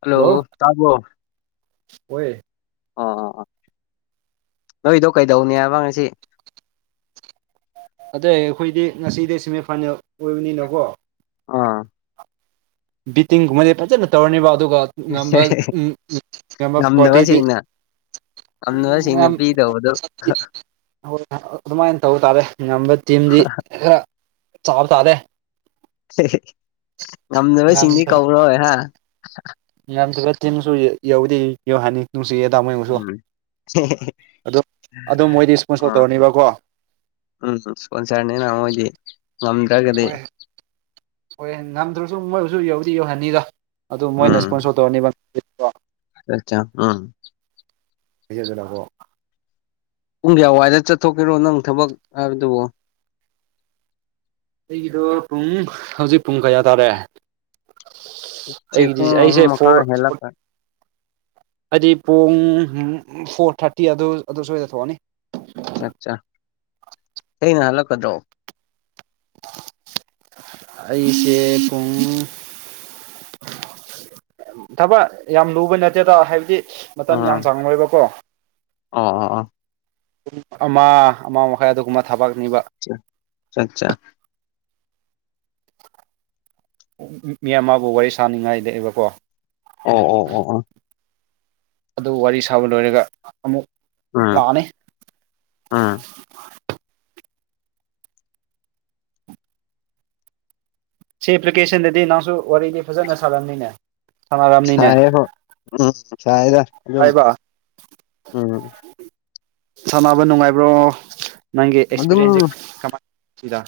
hello ꯇꯥꯕꯔꯣ ꯑꯣꯏ ꯑꯣ ꯑꯣ ꯑꯣ ꯅꯣꯏꯗꯣ ꯀꯩꯗꯧꯅꯤ ꯍꯥꯏꯕ ꯉꯁꯤ ꯑꯗꯩ ꯑꯩꯈꯣꯏꯗꯤ ꯉꯁꯤꯗꯤ ꯁꯦꯃꯤꯐꯥꯏꯅꯦꯜ ꯑꯣꯏꯕꯅꯤꯅꯀꯣ ꯑꯥ ꯕꯤꯇꯤꯡꯒꯨꯝꯕ ꯐꯖꯅ ꯇꯧꯔꯅꯤꯕꯥ ꯑꯗꯨꯒ ꯅꯝꯕꯔ ꯎꯝ ꯅꯝꯕꯔ ꯐꯣꯔꯇꯤꯗꯤ ꯌꯥꯝꯅꯁꯤꯡꯅ ꯄꯤꯗꯧꯕꯗꯣ ꯍꯣꯏ ꯑꯗꯨꯃꯥꯏꯅ ꯇꯧꯕ ꯇꯥꯔꯦ ꯉꯝꯕ ꯇꯤꯝꯗꯤ ꯈꯔ ꯆꯥꯕ ꯇꯥꯔꯦ ꯉꯝꯗꯕꯁꯤꯡꯗꯤ ꯀꯧꯔꯣꯏ ꯍꯥ ꯌꯥꯝꯁꯨ [unintelligible] ꯌꯥꯎꯗꯦ ꯌꯧ ꯍꯅꯤ ꯅꯨꯡꯁꯨ [unintelligible] ꯎꯝ ꯑꯗꯨ ꯑꯗꯨꯝ ꯃꯣꯏꯗꯤ ꯏꯁꯄꯣꯟꯁꯣꯔ ꯑꯥ ꯇꯧꯔꯅꯤꯕꯀꯣ ꯎꯝ ꯏꯁꯄꯣꯟꯁꯔꯅꯤꯅ ꯃꯣꯏꯗꯤ ꯉꯝꯗ꯭ꯔꯒꯗꯤ ꯍꯣꯏ ꯍꯣꯏ ꯅꯝꯗ꯭ꯔꯁꯨ ꯃꯣꯏꯁꯨ ꯌꯧꯗꯤ ꯌꯧꯍꯟꯅꯤꯗ ꯑꯗꯨ ꯃꯣꯏꯅ ꯎꯝ ꯏꯁꯄꯣꯟꯁꯣꯔ ꯇꯧꯔꯅꯤꯕ [unintelligible] ꯎꯝ [inaudible] ꯄꯨꯡ ꯀꯌꯥꯋꯥꯏꯗ ꯆꯠꯊꯣꯛꯀꯦꯔꯣ ꯅꯪ ꯊꯕꯛ ꯍꯥꯏꯕꯗꯨꯕꯣ ꯑꯩꯒꯤꯗꯣ ꯄꯨꯡ ꯍꯧꯖꯤꯛ ꯄꯨꯡ ꯀꯌꯥ ꯇꯥꯔꯦ ꯁꯤ ꯑꯩꯒꯤꯗꯤ ꯄꯨꯡ ꯑꯩꯁꯦ ꯑꯍꯨꯝ ꯃꯈꯥꯏ ꯐꯣꯔ ꯍꯦꯜꯂꯛꯀ ꯍꯥꯏꯗꯤ ꯄꯨꯡ ꯐꯣꯔ ꯊꯥꯔꯇꯤ ꯑꯗꯨ ꯑꯗꯨ ꯁ꯭ꯣꯏꯗ ꯊꯣꯛꯑꯅꯤ ꯑꯠꯆꯥ ꯆꯥ ꯑꯩꯅ ꯍꯜꯂꯛꯀꯗ꯭ꯔꯣ ꯑꯩꯁꯦ ꯄꯨꯡ ꯊꯕꯛ ꯌꯥꯝ ꯂꯨꯕ ꯅꯠꯇꯦꯗ ꯍꯥꯏꯕꯗꯤ ꯃꯇꯝ ꯑꯥ ꯌꯥꯝ ꯆꯥꯡꯉꯣꯏꯕꯀꯣ ꯑꯣ ꯑꯣ ꯑꯣ ꯄꯨꯡ ꯑꯃ ꯑꯃ ꯃꯈꯥꯏ ꯑꯗꯨꯒꯨꯝꯕ ꯊꯕꯛ ꯆꯠꯆꯥ ꯃꯤ ꯑꯃꯕꯨ ꯋꯥꯔꯤ ꯁꯥꯅꯤꯡꯉꯥꯏꯗꯕꯀꯣ ꯑꯣ ꯑꯣ ꯑꯣ ꯑꯣ ꯑꯗꯨ ꯋꯥꯔꯤ ꯁꯥꯕ ꯂꯣꯏꯔꯒ ꯑꯃꯨꯛ ꯎꯝ ꯂꯥꯛꯑꯅꯤ ꯎꯝ ꯁꯤ ꯑꯦꯄ꯭ꯂꯤꯀꯦꯁꯟꯗꯗꯤ ꯅꯪꯁꯨ ꯋꯥꯔꯤꯗꯤ ꯐꯖꯅ ꯁꯥꯔꯅꯤꯅꯦ ꯁꯥꯏꯕ ꯎꯝ ꯁꯥꯏꯗ ꯑꯗꯨꯝ ꯍꯥꯏꯕ ꯎꯝ ꯁꯥꯟꯅꯕ ꯅꯨꯡꯉꯥꯏꯕ꯭ꯔꯣ ꯅꯪꯒꯤ ꯑꯗꯨꯝ ꯑꯦꯛꯁꯄꯤꯔꯤꯌꯦꯦꯟꯁꯁꯦ ꯀꯃꯥꯏ ꯁꯤꯗ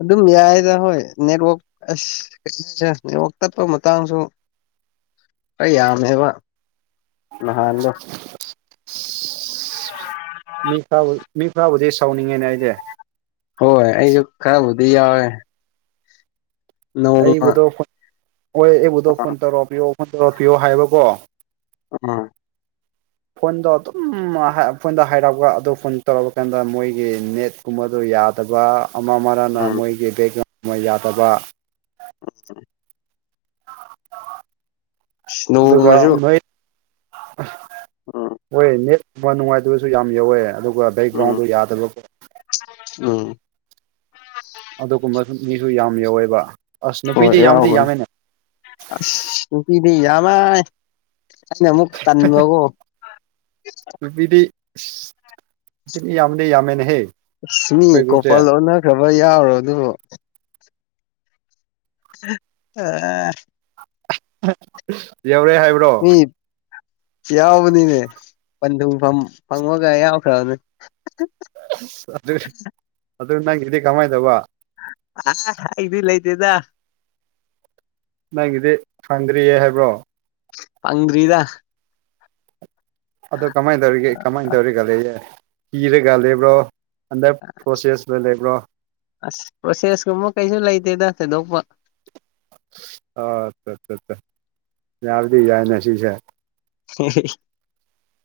ꯑꯗꯨꯝ ꯌꯥꯏꯌꯦꯗ ꯍꯣꯏ ꯅꯦꯠꯋꯥꯛ ꯑꯁ ꯀꯩꯅꯣꯁꯦ ꯅꯦꯠꯋꯣꯛ ꯇꯠꯄ ꯃꯇꯥꯡꯁꯨ ꯑꯩ ꯌꯥꯝꯃꯦꯕ ꯅꯍꯥꯟꯗꯣ ꯃꯤ ꯈꯔꯕꯨ ꯃꯤ ꯈꯔꯕꯨꯗꯤ ꯁꯥꯎꯅꯤꯡꯉꯦꯅꯦ ꯑꯩꯗꯤ ꯍꯣꯏ ꯑꯩꯁꯨ ꯈꯔꯕꯨꯗꯤ ꯌꯥꯎꯋꯦ ꯅꯣꯡꯃ ꯑꯩꯕꯨꯗꯣ ꯐꯣꯟ ꯍꯣꯏ ꯑꯩꯕꯨꯗꯣ ꯑꯥ ꯐꯣꯟ ꯇꯧꯔꯛꯄꯤꯌꯣ ꯐꯣꯟ ꯇꯧꯔꯛꯄꯤꯌꯣ ꯍꯥꯏꯕꯀꯣ ꯎꯝ ꯐꯣꯟꯗꯣ ꯑꯗꯨꯝ ꯐꯣꯟꯗ ꯍꯥꯏꯔꯛꯑꯒ ꯑꯗꯨ ꯐꯣꯟ ꯇꯧꯔꯛꯄ ꯀꯥꯟꯗ ꯃꯣꯏꯒꯤ ꯅꯦꯠ ꯀꯨꯝꯕꯗꯨ ꯌꯥꯗꯕ ꯑꯃ ꯑꯃꯔꯅ ꯎꯝ ꯃꯣꯏꯒꯤ ꯕꯦꯛꯒ꯭ꯔꯥꯎꯟꯒꯨꯝ ꯑꯃ ꯌꯥꯗꯕ [unintelligible] ꯑꯗꯨꯒ ꯅꯣꯡꯃꯁꯨ ꯅꯣꯏ ꯎꯝ ꯃꯣꯏ ꯅꯦꯠ ꯍꯣꯏ ꯅꯨꯡꯉꯥꯏꯇꯕꯁꯨ ꯌꯥꯝ ꯌꯧꯋꯦ ꯑꯗꯨꯒ ꯎꯝ ꯕꯦꯛꯒ꯭ꯔꯥꯎꯟꯗꯣ ꯌꯥꯗꯕ ꯎꯝ ꯑꯗꯨꯒꯨꯝꯕꯁꯨ ꯃꯤꯁꯨ ꯌꯥꯝ ꯌꯧꯋꯦꯕ ꯑꯁ ꯍꯣꯏ ꯅꯨꯄꯤꯗꯤ ꯌꯥꯝꯗꯤ ꯌꯧꯕꯅꯦ ꯌꯥꯝꯃꯦꯅꯦ ꯑꯁ ꯅꯨꯄꯤꯗꯤ ꯌꯥꯝꯃꯦ ꯑꯁꯤꯅ ꯑꯃꯨꯛ ꯇꯥꯟꯕꯒꯣ ꯅꯨꯄꯤꯗꯤ ꯌꯥꯝꯃꯅꯦ ꯌꯥꯝꯃꯦꯅꯦꯍꯦ ꯁ ꯃꯤ ꯑꯩꯈꯣꯏ ꯒ꯭ꯔꯨꯞꯁꯦ ꯀꯣꯄꯜ ꯑꯣꯟꯅꯈ꯭ꯔꯕ ꯌꯥꯎꯔꯣ ꯗꯨꯕꯨ ꯑ ꯌꯎꯔꯦ ꯍꯥꯏꯕ ꯃꯤ ꯌꯥꯎꯕꯅꯤꯅꯦ ꯄꯟꯊꯨꯡꯐꯝ ꯐꯪꯕꯒ ꯌꯥꯎꯈ꯭ꯔꯕꯅꯦ ꯑꯁ ꯑꯗꯨ ꯅꯪꯒꯤꯗꯤ ꯀꯃꯥꯏ ꯇꯧꯕ ꯑ ꯑꯩꯗꯤ ꯂꯩꯇꯦꯗ ꯅꯪꯒꯤꯗꯤ ꯐꯪꯗ꯭ꯔꯤꯌꯦ ꯍꯥꯏꯕ꯭ꯔꯣ ꯐꯪ꯭ꯗꯔꯤꯗ ꯑꯗꯣ ꯀꯃꯥꯏꯟ ꯇꯧꯔꯤꯒꯦ ꯀꯃꯥꯏꯟ ꯇꯧꯔꯤꯒ ꯂꯩꯌꯦ ꯀꯤꯔꯒ ꯂꯩꯕ꯭ꯔꯣ ꯑꯟꯗꯔ ꯄ꯭ꯔꯣꯁꯦꯁꯇ ꯂꯩꯕ꯭ꯔꯣ ꯑꯁ ꯄ꯭ꯔꯣꯁꯦꯁ ꯀꯨꯝꯕ ꯀꯩꯁꯨ ꯂꯩꯇꯦꯗ ꯊꯣꯏꯗꯣꯛꯄ ꯑ ꯆꯥ ꯆꯥ ꯆꯥ ꯌꯥꯕꯗꯤ ꯌꯥꯏꯅ ꯁꯤꯁꯦ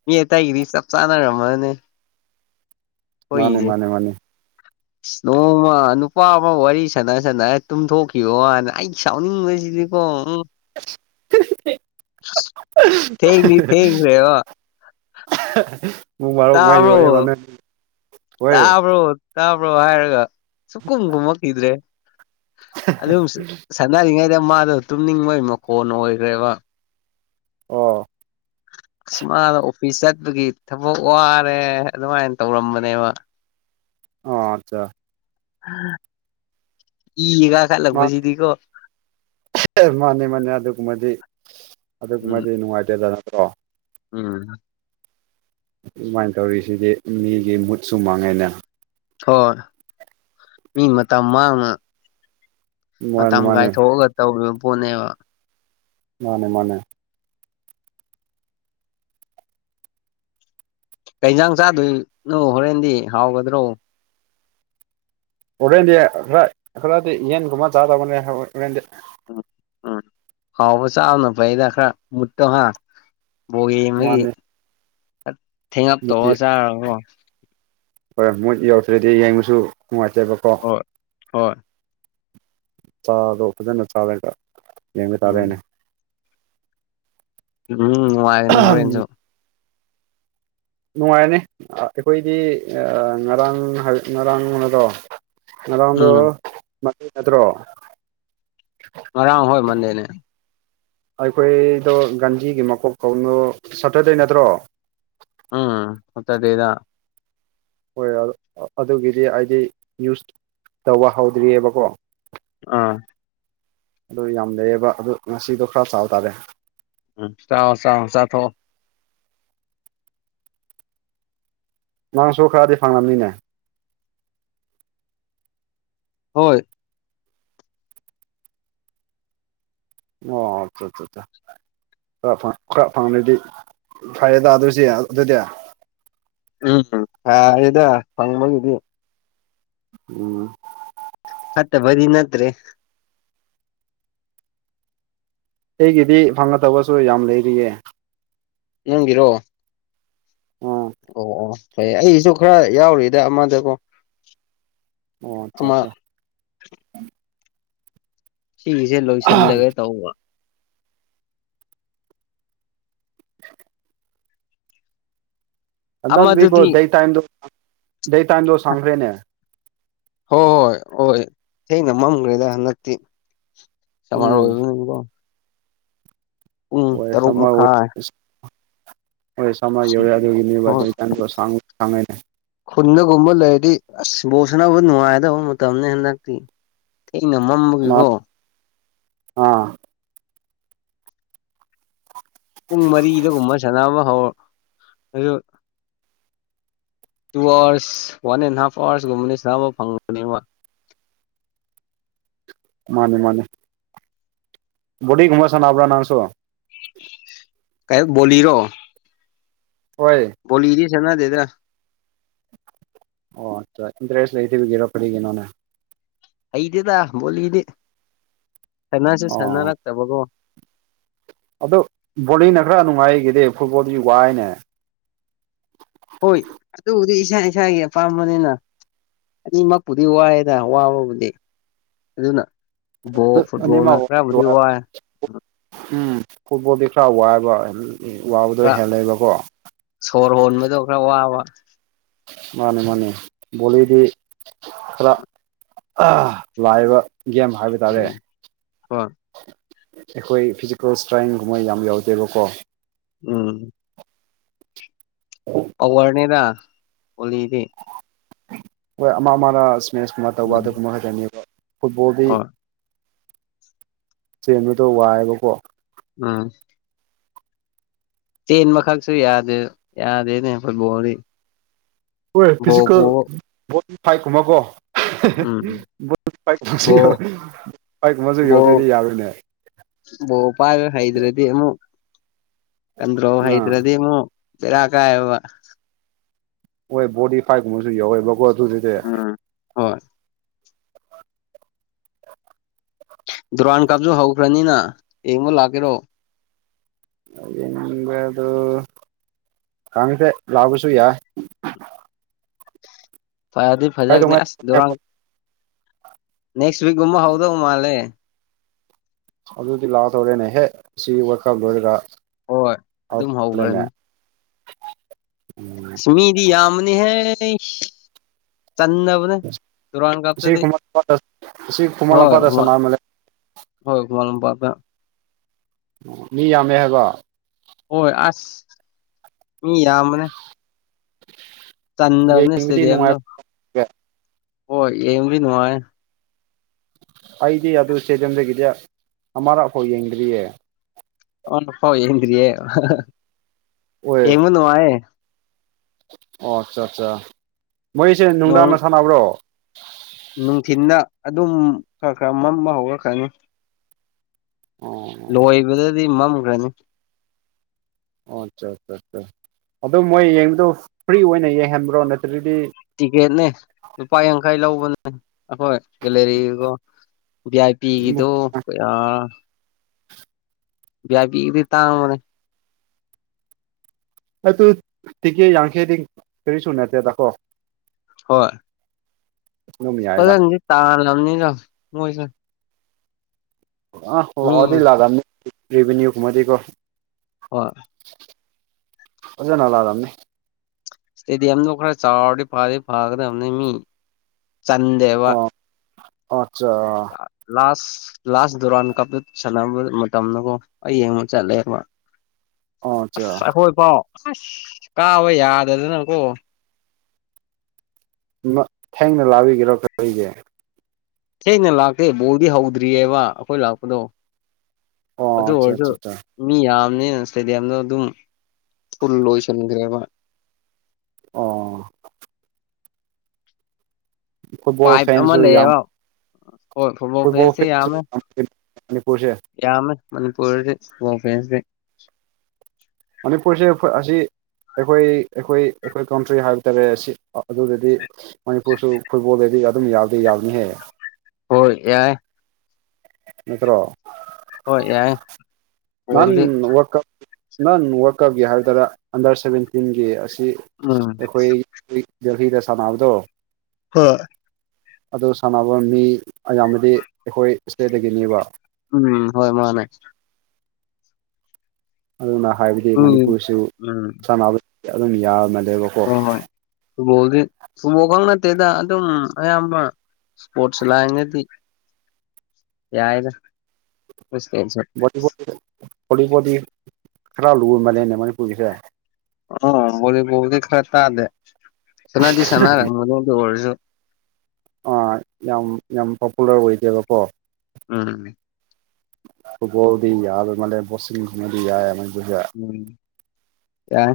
ꯃꯤ ꯑꯇꯩꯒꯤꯗꯤ ꯆꯞ ꯆꯥꯟꯅꯔꯝꯃꯅꯦ ꯃꯥꯅꯤ ꯈꯣꯏꯒꯤꯖꯦ ꯃꯥꯅꯤ ꯃꯥꯅꯤ ꯅꯣꯡꯃ ꯅꯨꯄꯥ ꯑꯃ ꯋꯥꯔꯤ ꯁꯅ ꯁꯥꯅꯔꯥ ꯇꯨꯝꯊꯣꯛꯈꯤꯕ ꯋꯥꯅꯦꯑꯩ ꯁꯥꯎꯅꯤꯡꯕꯁꯤꯗꯤꯀꯣ ꯎꯝ [unintelligible] ꯊꯦꯡꯗꯤ ꯊꯦꯡ꯭ꯈꯔꯦꯑꯣ ꯇꯥꯕ꯭ꯔꯣ [unintelligible] ꯍꯣꯏ ꯇꯥꯕ꯭ꯔꯣ ꯇꯥꯕ꯭ꯔꯣ ꯍꯥꯏꯔꯒ ꯁꯨꯛꯈꯨꯝ ꯈꯨꯝꯃꯛꯈꯤꯗ꯭ꯔꯦ ꯑꯗꯨꯝ ꯁꯅꯔꯤꯉꯩꯗ ꯃꯥꯗꯣ ꯇꯨꯝꯅꯤꯡꯕꯩ ꯃꯈꯣꯟ ꯑꯣꯏꯈ꯭ꯔꯦꯕ ꯑꯣ ꯑꯁ ꯃꯗꯣ ꯐꯤꯁ ꯆꯠꯄꯒꯤ ꯊꯕꯛ ꯋꯥꯔꯦ ꯑꯗꯨꯃꯥꯏꯟ ꯇꯧꯔꯝꯕꯅꯦꯕ ꯑꯣ ꯑꯠꯆꯥ ꯏ ꯈꯠꯂꯛꯄꯁꯤꯗꯤꯀꯣ ꯃꯥꯅꯦ ꯃꯥꯅꯦ ꯑꯗꯨꯒꯨꯝꯕꯗꯤ ꯎꯝ ꯑꯗꯨꯒꯨꯝꯕꯗꯤ ꯅꯨꯡꯉꯥꯏꯇꯦꯗꯅꯀꯣ ꯎꯝ ꯑꯗꯨꯃꯥꯏꯟ ꯇꯧꯔꯤꯁꯤꯗꯤ ꯃꯤꯒꯤ ꯃꯨꯠꯁꯨ ꯃꯥꯡꯉꯦꯅꯦ ꯍꯣꯏ ꯃꯤ ꯃꯇꯝ ꯃꯥꯡꯅ ꯃꯥꯅꯦ ꯃꯇꯝ ꯃꯥꯅꯦ ꯀꯥꯏꯊꯣꯛꯑꯒ ꯇꯧꯔꯤꯕ ꯄꯣꯠꯅꯦꯕ ꯃꯥꯅꯦ ꯃꯥꯅꯦ ꯀꯩ ꯏꯟꯖꯥꯡ ꯆꯥꯗꯣꯏ ꯅꯣ ꯍꯣꯔꯦꯟꯗꯤ ꯍꯥꯎꯒꯗ꯭ꯔꯣ ꯍꯣꯔꯦꯟꯗꯤ ꯈꯔ ꯈꯔꯗꯤ ꯌꯦꯟꯒꯨꯝꯕ ꯆꯥꯗꯕꯅꯦ [unintelligible] ꯍꯣꯔꯦꯟꯗꯤ ꯎꯝ ꯎꯝ ꯍꯥꯎꯕ ꯆꯥꯕꯅ ꯐꯩꯗ ꯈꯔ ꯃꯨꯠꯇꯣ ꯍꯥꯥ ꯕꯣꯜ ꯌꯦꯡꯕꯒꯤ ꯃꯥꯅꯤ ꯃꯨꯠ ꯊꯦꯡꯉꯛꯇꯧꯕ ꯆꯥꯔꯒꯥꯀꯣ ꯍꯣꯏ ꯃꯣꯏꯠ ꯌꯧꯗ꯭ꯔꯗꯤ ꯌꯦꯡꯕꯁꯨ ꯅꯨꯡꯉꯥꯏꯇꯦꯕꯀꯣ ꯍꯣꯏ ꯍꯣꯏ ꯆꯥꯗꯣ ꯐꯖꯅ ꯆꯥꯔꯒ ꯌꯦꯡꯕ ꯎꯝ ꯇꯥꯔꯦꯅꯦ ꯎꯝ ꯅꯨꯡꯉꯥꯏꯒꯅꯤ ꯍꯣꯔꯦꯟꯖꯨ ꯅꯨꯡꯉꯥꯏꯅꯤ ꯑꯩꯈꯣꯏꯗꯤ ꯉꯔꯥꯡ ꯍꯥꯏ ꯉꯔꯥꯡꯅꯗꯣ ꯉꯗꯥꯝꯗ ꯎꯝ ꯃꯥꯟꯗꯦ ꯅꯠꯇ꯭ꯔꯣ ꯉꯔꯥꯡ ꯍꯣꯏ ꯃꯟꯗꯦꯅꯦ ꯑꯩꯈꯣꯏꯗꯣ ꯒꯥꯟꯙꯤꯒꯤ ꯃꯀꯣꯛ ꯀꯧꯅꯨ ꯁꯇꯔꯗꯦ ꯅꯠꯇ꯭ꯔꯣ ꯎꯝ ꯁꯠꯇꯔꯗꯦꯗ ꯍꯣꯏ ꯑꯗꯨꯒꯤꯗꯤ ꯑꯩꯗꯤ ꯌꯨꯁ ꯇꯧꯕ ꯍꯧꯗ꯭ꯔꯤꯑꯕꯀꯣ ꯑꯥ ꯑꯗꯨ ꯌꯥꯝ ꯂꯩꯑꯕ ꯑꯗꯨ ꯉꯁꯤꯗꯣ ꯈꯔ ꯆꯥꯎꯕ ꯇꯥꯔꯦ ꯎꯝ ꯆꯑꯣ ꯁꯥꯥꯎ ꯁꯥ ꯊꯣ ꯅꯥꯡꯁꯨꯣ ꯈꯔꯗꯤ ꯐꯪꯅꯕꯅꯤꯅꯦ ꯍꯣꯏ ꯑꯣ ꯑꯆꯥ ꯈꯔ ꯈꯔ ꯐꯪꯗꯗꯤ ꯐꯔꯦ ꯇ ꯑꯗꯨꯁ ꯑꯗꯨꯗꯤ ꯎꯝꯝ ꯏꯗ ꯐꯪꯃꯒꯗꯤ ꯎꯝ ꯃꯠꯇꯕꯗꯤ ꯅꯠꯇ꯭ꯔꯦ ꯑꯩꯒꯤꯗꯤ ꯐꯪꯒꯗꯕꯁꯨ ꯌꯥꯝ ꯂꯩꯔꯤꯌꯦ ꯅꯪꯕꯤꯔꯣꯑꯣ ꯎꯝ ꯑꯣ ꯑꯣ ꯐꯩ ꯑꯩꯁꯨ ꯈꯔ ꯌꯥꯎꯔꯤꯗ ꯑꯃꯗꯀꯣ ꯑꯣ ꯑꯠꯆꯥ ꯑꯃ ꯑꯆꯥ ꯁꯤꯒꯤꯁꯦ ꯂꯣꯏꯁꯤꯜꯂꯒꯦ ꯇꯧꯕ ꯍꯟꯗꯛꯇꯗꯤꯀꯣ ꯑꯃꯗꯨꯗꯤ ꯗꯩ ꯇꯥꯏꯝꯗꯣ ꯗꯩ ꯇꯥꯏꯝꯗꯣ ꯁꯪꯈ꯭ꯔꯦꯅꯦ ꯍꯣꯏ ꯍꯣꯏ ꯍꯣꯏ ꯊꯦꯡꯅ ꯃꯝꯈ꯭ꯔꯦꯗ ꯍꯟꯗꯛꯇꯤ ꯁꯃꯔ ꯎꯝ ꯑꯣꯏꯕꯅꯤꯀꯣ ꯍꯣꯏ ꯇꯔꯨꯛ ꯁꯃ ꯑꯣꯏ ꯃꯈꯥꯏ ꯍꯣꯏꯝꯃ ꯌꯧꯔꯦ ꯑꯗꯨꯒꯤꯅꯦ ꯍꯣꯏ ꯑꯗꯨꯇꯪꯗ ꯁꯥꯡꯉꯩꯅꯦ ꯈꯨꯟꯗꯒꯨꯝꯕ ꯂꯩꯔꯗꯤ ꯑꯁ ꯕꯣꯛꯁꯅꯕ ꯅꯨꯡꯉꯥꯏꯗꯕ ꯃꯇꯝꯅꯤ ꯍꯟꯗꯛꯇꯤ ꯊꯅ ꯃꯝꯝꯕꯒꯤꯀꯣ ꯑ ꯄꯨꯡ ꯃꯔꯤꯗꯒꯨꯝꯕ ꯁꯥꯟꯅꯕ ꯍꯧꯔꯣ ꯑꯗꯨ two hours one and half ꯑꯥꯋꯔꯁꯀꯨꯝꯕꯅꯤ ꯁꯅꯥ ꯑꯃ ꯐꯪꯕꯅꯦꯕ ꯃꯥꯅꯦ ꯃꯥꯅꯦ ꯕꯨꯗꯤ ꯒꯨꯝꯕ ꯁꯅꯥꯕꯥ ꯅꯥꯪꯁꯨ ꯀꯩ ꯕꯣꯜꯂꯤꯔꯣ ꯍꯣꯏ ꯕꯣꯜꯂꯤꯗꯤ ꯆꯠꯅꯗꯦꯗ꯭ꯔꯥ ꯑꯣ ꯏꯟꯦꯁ ꯂꯩꯇꯣꯏꯕ ꯒꯤꯔꯣꯄꯤꯒ ꯅꯅꯦ ꯍꯩꯗꯤꯦꯗ ꯣꯠꯂꯤꯗꯤ ꯁꯅꯁꯨ ꯑꯣ ꯁꯥꯟꯅꯔꯛꯇꯕꯀꯣ ꯑꯗꯣ ꯕꯣꯂꯤꯡꯅ ꯈꯔ ꯅꯨꯡꯉꯥꯏꯈꯤꯗꯤ ꯐꯨꯠꯕꯣꯜꯗꯨꯗꯤ ꯋꯥꯏꯅꯦ ꯍꯣꯏ ꯑꯗꯨꯕꯨꯗꯤ ꯏꯁꯥ ꯏꯁꯥꯒꯤ ꯑꯄꯥꯝꯕꯅꯤꯅ ꯑꯅꯤꯃꯛꯄꯨꯗꯤ ꯋꯥꯏꯑꯦꯗ ꯋꯥꯕꯕꯨꯗꯤ ꯑꯗꯨꯅ ꯕꯣ ꯑꯗꯨ ꯐꯨꯠꯕꯣꯜ ꯅ ꯈꯔ꯭ꯕꯨꯗꯤ ꯑꯅꯤꯃꯛ ꯋꯥꯏ ꯎꯝ ꯐꯨꯠꯕꯣꯜꯗꯤ ꯈꯔ ꯋꯥꯏꯕ ꯋꯥꯕꯗꯣ ꯈꯔ ꯍꯦꯜꯂꯦꯕꯀꯣ ꯁꯣꯔ ꯍꯣꯟꯕꯗꯣ ꯈꯔ ꯋꯥꯕ ꯃꯥꯅꯤ ꯃꯥꯅꯦ ꯕꯣꯂꯤꯗꯤ ꯈꯔ ꯂꯥꯏꯕ ꯒꯦꯝ ꯍꯥꯏꯕ ꯇꯥꯔꯦ ꯎꯝ ꯍꯣꯏ ꯑꯩꯈꯣꯏ ꯐꯤꯖꯤꯀꯦꯜ ꯏꯁꯇ꯭ꯔꯦꯡꯒꯨꯝꯕ ꯌꯥꯝ ꯌꯥꯎꯗꯦꯕꯀꯣ ꯎꯝ [unintelligible] ꯄꯋꯥꯔꯅꯦꯗ ꯍꯂꯤꯗꯤ ꯍꯣꯏ ꯑꯃ ꯑꯃꯅ ꯏꯁꯃꯦꯃꯦꯁꯀꯨꯝꯕ ꯇꯧꯕ ꯎꯝ ꯑꯗꯨꯒꯨꯝꯕ ꯈꯛꯇꯅꯦꯕ ꯐꯨꯠꯕꯣꯜꯗꯤ ꯍꯣꯏ ꯆꯦꯟꯕꯗꯣ ꯋꯥꯏꯑꯦꯕꯀꯣ ꯎꯝ ꯇꯦꯟ ꯃꯈꯈꯛꯁꯨ ꯌꯥꯗꯦ ꯌꯥꯗꯦꯅꯦ ꯐꯨꯠꯕꯣꯜꯗꯤ ꯍꯣꯏ ꯕꯣꯜ ꯐꯤꯖꯤꯀꯦꯜ ꯄꯨꯕ ꯕꯣꯗꯤ ꯐꯥꯏꯠꯀꯨꯝꯕꯀꯣ ꯎꯝ ꯕꯣꯜ ꯄꯛꯨꯝ ꯑꯃꯁꯨ ꯌꯧꯗꯣꯏꯗꯤ ꯌꯥꯕꯣꯏꯅꯦ ꯚꯣꯄꯥꯜ ꯍꯩꯗ꯭ꯔꯥꯗꯤ ꯑꯃ ꯀꯟꯗ꯭ꯔꯣ ꯑꯥ ꯍꯩꯗ꯭ꯔꯥꯗꯤ ꯑꯃ ꯐꯔꯥ ꯀꯥꯏꯑꯕ ꯍꯣꯏ ꯕꯣꯗꯤ ꯄꯥꯏꯞꯀꯨꯝꯕꯁꯨ ꯌꯥꯎꯋꯦꯕꯀꯣ ꯑꯗꯨꯗꯨꯗꯤ ꯎꯝ ꯍꯣꯏ ꯗꯨꯔꯥꯟ ꯀꯥꯞꯁꯨ ꯍꯧꯈ꯭ꯔꯅꯤꯅ ꯌꯦꯡꯕ ꯂꯥꯛꯀꯦꯔꯣ ꯌꯦꯅꯤꯡꯕ ꯑꯗꯨ ꯀꯃꯤꯁꯦ ꯂꯥꯎꯁꯨ ꯌꯥ ꯐꯔ ꯑꯗꯨꯗꯤ ꯐꯖꯒꯅꯦ ꯑꯁ ꯀꯩꯗꯧꯉꯩ ꯗꯔꯥꯡ ꯅꯦꯛꯁ ꯋꯤꯛꯀꯨꯝꯕ ꯍꯧꯗꯧ ꯃꯥꯜꯂꯦ ꯑꯗꯨꯗꯤ ꯂꯥꯛꯇꯧꯔꯦꯅꯦ ꯍꯦꯛ ꯁꯤ ꯋꯥꯀꯞ ꯍꯣꯏ ꯑꯗꯨꯝ ꯍꯧꯈ꯭ꯔꯅꯤ ꯂꯣꯏꯔꯒꯂꯦꯅꯦ [unintelligible] ꯃꯤꯗꯤ ꯌꯥꯝꯕꯅꯤ ꯍꯦ ꯆꯟꯗꯕꯅꯦ ꯇꯨꯔꯥꯟ ꯁꯤ ꯀꯞꯇꯗꯤ ꯈꯨꯃꯟ ꯂꯝꯄꯥꯛꯇ ꯁꯤ ꯈꯨꯃꯟ ꯍꯣꯏ ꯂꯝꯄꯥꯛꯇ ꯁꯥꯟꯅꯕꯅꯦ ꯍꯣꯏ ꯃꯥꯝ ꯄꯥꯃꯦ ꯎ ꯃꯤ ꯌꯥꯝꯃꯦ ꯍꯥꯏꯕꯣ ꯍꯣꯏ ꯑꯁ ꯃꯤ ꯌꯥꯝꯕꯅꯦ ꯇꯟꯗꯔꯅꯦ ꯌꯦꯡꯕꯗꯤ ꯁꯤꯇꯦꯗꯤ ꯑꯦꯝꯗ ꯅꯨꯡꯉꯥꯏꯕꯒꯦ ꯍꯣꯏꯦꯝ ꯅꯅꯨꯡꯉ ꯑꯩꯗꯤ ꯑꯗꯨ ꯏꯁꯇꯦꯗꯤꯌꯝꯗꯒꯤꯗꯤ ꯑꯃꯔꯛꯐꯥꯎ ꯌꯦꯡꯗ꯭ꯔꯤꯌꯦ ꯑꯅ ꯄꯥꯎ ꯌꯦꯟ꯭ꯌꯦ ꯍꯣꯏ ꯌꯦꯉ ꯑꯗꯨ ꯋꯥꯑꯦ ꯑꯣ ꯑꯠꯆꯥ ꯑꯠꯆꯥ ꯃꯣꯏꯁꯦ ꯅꯨꯡꯗꯥꯡꯅ ꯁꯥꯟꯅꯕ꯭ꯔꯣ ꯅꯨꯡꯊꯤꯗ ꯑꯗꯨꯝ ꯈꯔ ꯈꯔ ꯃꯝꯕ ꯍꯧꯔꯛꯈ꯭ꯔꯅꯤ ꯑꯣ ꯂꯣꯏꯕꯗꯗꯤ ꯃꯝꯈ꯭ꯔꯅꯤ ꯑꯣ ꯑꯠꯆꯥ ꯑꯠꯆꯥ ꯑꯠꯆꯥ ꯑꯗꯣ ꯃꯣꯏ ꯌꯦꯡꯕꯗꯣ ꯐ꯭ꯔꯤ ꯑꯣꯏꯅ ꯌꯦꯡꯍꯟꯕ꯭ꯔꯣ ꯅꯠꯇ꯭ꯔꯗꯤ ꯇꯤꯛꯀꯦꯠꯅꯦ ꯂꯨꯄꯥ ꯌꯥꯡꯈꯩ ꯂꯧꯕꯅꯦ ꯑꯩꯈꯣꯏ ꯒꯦꯂꯔꯤꯒꯣ ꯚ ꯑꯏ ꯄꯤ ꯒꯤꯗꯣ ꯕꯕꯤꯗꯤ ꯇꯥꯡ ꯃꯅꯦ ꯑꯩ ꯇꯨ ꯇꯤꯀꯦ ꯌꯥꯡꯈꯩꯗꯤ ꯀꯔꯤꯁꯨ ꯅꯠꯇꯦ ꯇꯀꯣ ꯍꯣꯏ ꯑꯗꯨꯝ ꯌꯥꯏꯗ ꯐꯖꯗꯤ ꯇꯥ ꯂꯝꯅꯤꯗ ꯃꯣꯏꯁ ꯑꯥ ꯃꯤ ꯑꯥꯎꯗꯤ ꯂꯥꯛꯒꯥꯝꯅꯤ ꯔꯦꯚꯅꯌꯨ ꯈꯃꯥꯏꯗꯤꯀꯣ ꯍꯣꯏ ꯀꯁꯅꯂ ꯇꯝꯅꯤ ꯏꯁꯇꯦꯗꯤꯌꯝꯗꯣ ꯈꯔ ꯆꯥꯎꯔꯗꯤ ꯐꯗꯤ ꯐꯒꯗꯕꯅꯤ ꯃꯤ ꯆꯟꯗꯦꯕ ꯑꯆꯥ ꯂꯥꯁ ꯂꯥꯁ ꯗꯔꯥꯎꯥꯟ ꯀꯞꯇ ꯁꯥꯟꯅꯕ ꯃꯇꯝꯗꯒꯣ ꯍꯌꯦꯡꯕ ꯆꯠꯂꯦꯕ ꯑꯣ ꯑꯠꯆꯥ ꯑꯁ ꯑꯩꯈꯣꯏ ꯄꯥꯎ ꯑꯁ ꯀꯥꯕ ꯌꯥꯗꯗꯅꯀꯣ ꯊꯦꯡꯅ ꯂꯥꯛꯕꯤꯒꯔꯣ ꯀꯔꯤꯁꯦ ꯁꯦꯡꯅ ꯂꯥꯛꯇꯦ ꯕꯣꯜꯗꯤ ꯍꯧꯗ꯭ꯔꯤꯑꯕ ꯑꯩꯈꯣꯏ ꯂꯥꯛꯄꯗꯣ ꯑꯣ ꯑꯗꯨ ꯑꯠꯆꯥ ꯑꯣꯏꯔꯁꯨ ꯑꯠꯆꯥ ꯃꯤ ꯌꯥꯝꯅꯦ ꯏꯁꯇꯦꯗꯤꯌꯝꯗ ꯑꯗꯨꯝ ꯐꯜ ꯂꯣꯏꯁꯤꯟꯈ꯭ꯔꯦꯕ ꯑꯣ ꯐꯨꯠꯕꯣꯜ ꯄꯥꯏꯞ ꯑꯃ ꯐꯦꯟꯁꯨ ꯌꯥꯝ ꯂꯩꯌꯦꯕ ꯍꯣꯏ ꯐꯨꯠꯕꯣꯜ ꯐꯦꯟꯁꯁꯦ ꯐꯦꯟꯁꯨ ꯌꯥꯝꯃꯦ ꯌꯥꯝ ꯃꯅꯤꯄꯨꯔꯁꯦ ꯌꯥꯝꯃꯦ ꯃꯅꯤꯄꯨꯔ ꯍ ꯐꯦꯁꯦ ꯃꯅꯤꯄꯨꯔꯁꯦ ꯑꯦꯍꯣꯏ ꯑꯁꯤ ꯑꯩꯈꯣꯏ ꯑꯩꯈꯣꯏ ꯑꯩꯈꯣꯏ ꯀꯥꯎꯟꯇ꯭ꯔꯤ ꯍꯥꯏꯕ ꯇꯥꯔꯦ ꯑꯁꯤ ꯑꯗꯨꯗꯗꯤ ꯃꯅꯤꯄꯨꯔꯁꯨ ꯐꯨꯠꯕꯣꯜꯗꯗꯤ ꯑꯗꯨꯝ ꯌꯥꯎꯗꯤ ꯌꯥꯅꯤꯍꯦꯛ ꯍꯣꯏ ꯌꯥꯏ ꯅꯠꯇ꯭ꯔꯣ ꯍꯣꯏ ꯌꯥꯏ ꯅꯍꯥꯟ ꯕꯣꯜꯗꯤ ꯋꯥꯔꯜ ꯀꯞ ꯅꯍꯥꯟ ꯋꯥꯔꯜ ꯀꯞꯀꯤ ꯍꯥꯏ ꯇꯔꯥ ꯑꯟꯗꯔ ꯁꯚꯦꯟꯇꯤꯟꯒꯤ ꯑꯁꯤ ꯎꯝ ꯑꯩꯈꯣꯏ ꯖꯜꯍꯤꯗ ꯁꯥꯟꯅꯕꯗꯣ ꯍꯣꯏ ꯑꯗꯨ ꯁꯥꯟꯅꯕ ꯃꯤ ꯑꯌꯥꯝꯕꯗꯤ ꯑꯩꯈꯣꯏ ꯏꯁꯇꯦꯠꯇꯒꯤꯅꯦꯕ ꯎꯝ ꯍꯣꯏ ꯃꯥꯅꯦ ꯑꯗꯨꯅ ꯍꯥꯏꯕꯗꯤ ꯎꯝ ꯃꯅꯤꯄꯨꯔꯁꯨ ꯎꯝ ꯁꯥꯟꯅꯕ ꯑꯗꯨꯝ ꯌꯥꯅ ꯂꯩꯦꯕꯀꯣ ꯐꯨꯕꯣꯜꯗꯤ ꯐꯨꯕꯣꯜ ꯈ ꯅꯠꯇꯦꯗ ꯑꯗꯨꯝ ꯑꯌꯥꯝꯕ ꯁꯄꯣꯔꯠꯁ ꯂꯅꯗꯤ ꯌꯥꯏꯔ ꯣꯕꯣ ꯣꯂꯤꯕꯣꯜꯗꯤ ꯈꯦꯂ ꯂꯨ ꯃꯂꯦꯅꯦ ꯃꯅꯤꯄꯨꯔꯔꯤꯁꯦ ꯑꯣ ꯕꯣꯂꯤꯕꯣꯜꯗꯤ ꯈꯔ ꯇꯥꯗꯦ ꯁꯅꯥꯗꯤ ꯁꯥꯟꯅꯔꯦ ꯃꯗꯤ ꯑꯣꯏꯔꯁꯨ ꯑꯥ ꯌꯥꯝ ꯌꯥꯝ ꯄꯣꯄꯨꯂꯔ ꯑꯣꯏꯗꯦꯕꯀꯣ ꯎꯝ ꯐꯨꯕꯣꯜꯗꯤ ꯌꯥꯗ ꯃꯂꯦ ꯣꯛꯁꯤ ꯃꯗꯤ ꯌꯥꯏ ꯃꯕꯨꯖ ꯎꯝ ꯌꯥꯏ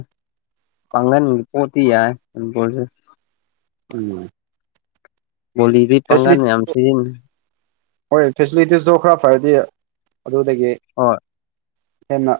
ꯄꯥꯡꯒꯟꯒꯤ ꯄꯣꯠꯇꯤ ꯌꯥꯏ ꯑꯗꯨꯣꯁꯨ ꯎꯝ ꯣꯕꯤꯠ ꯐꯦꯁꯤꯂꯤ ꯄꯪꯒꯥꯅꯤ ꯌꯥꯝ ꯁꯤꯖꯤ ꯍꯣꯏ ꯐꯦꯁꯤꯂꯤꯇꯤꯁꯇꯣ ꯈꯔ ꯐꯔꯗꯤ ꯑꯗꯨꯗꯒꯤ ꯍꯣꯏ ꯍꯟꯅ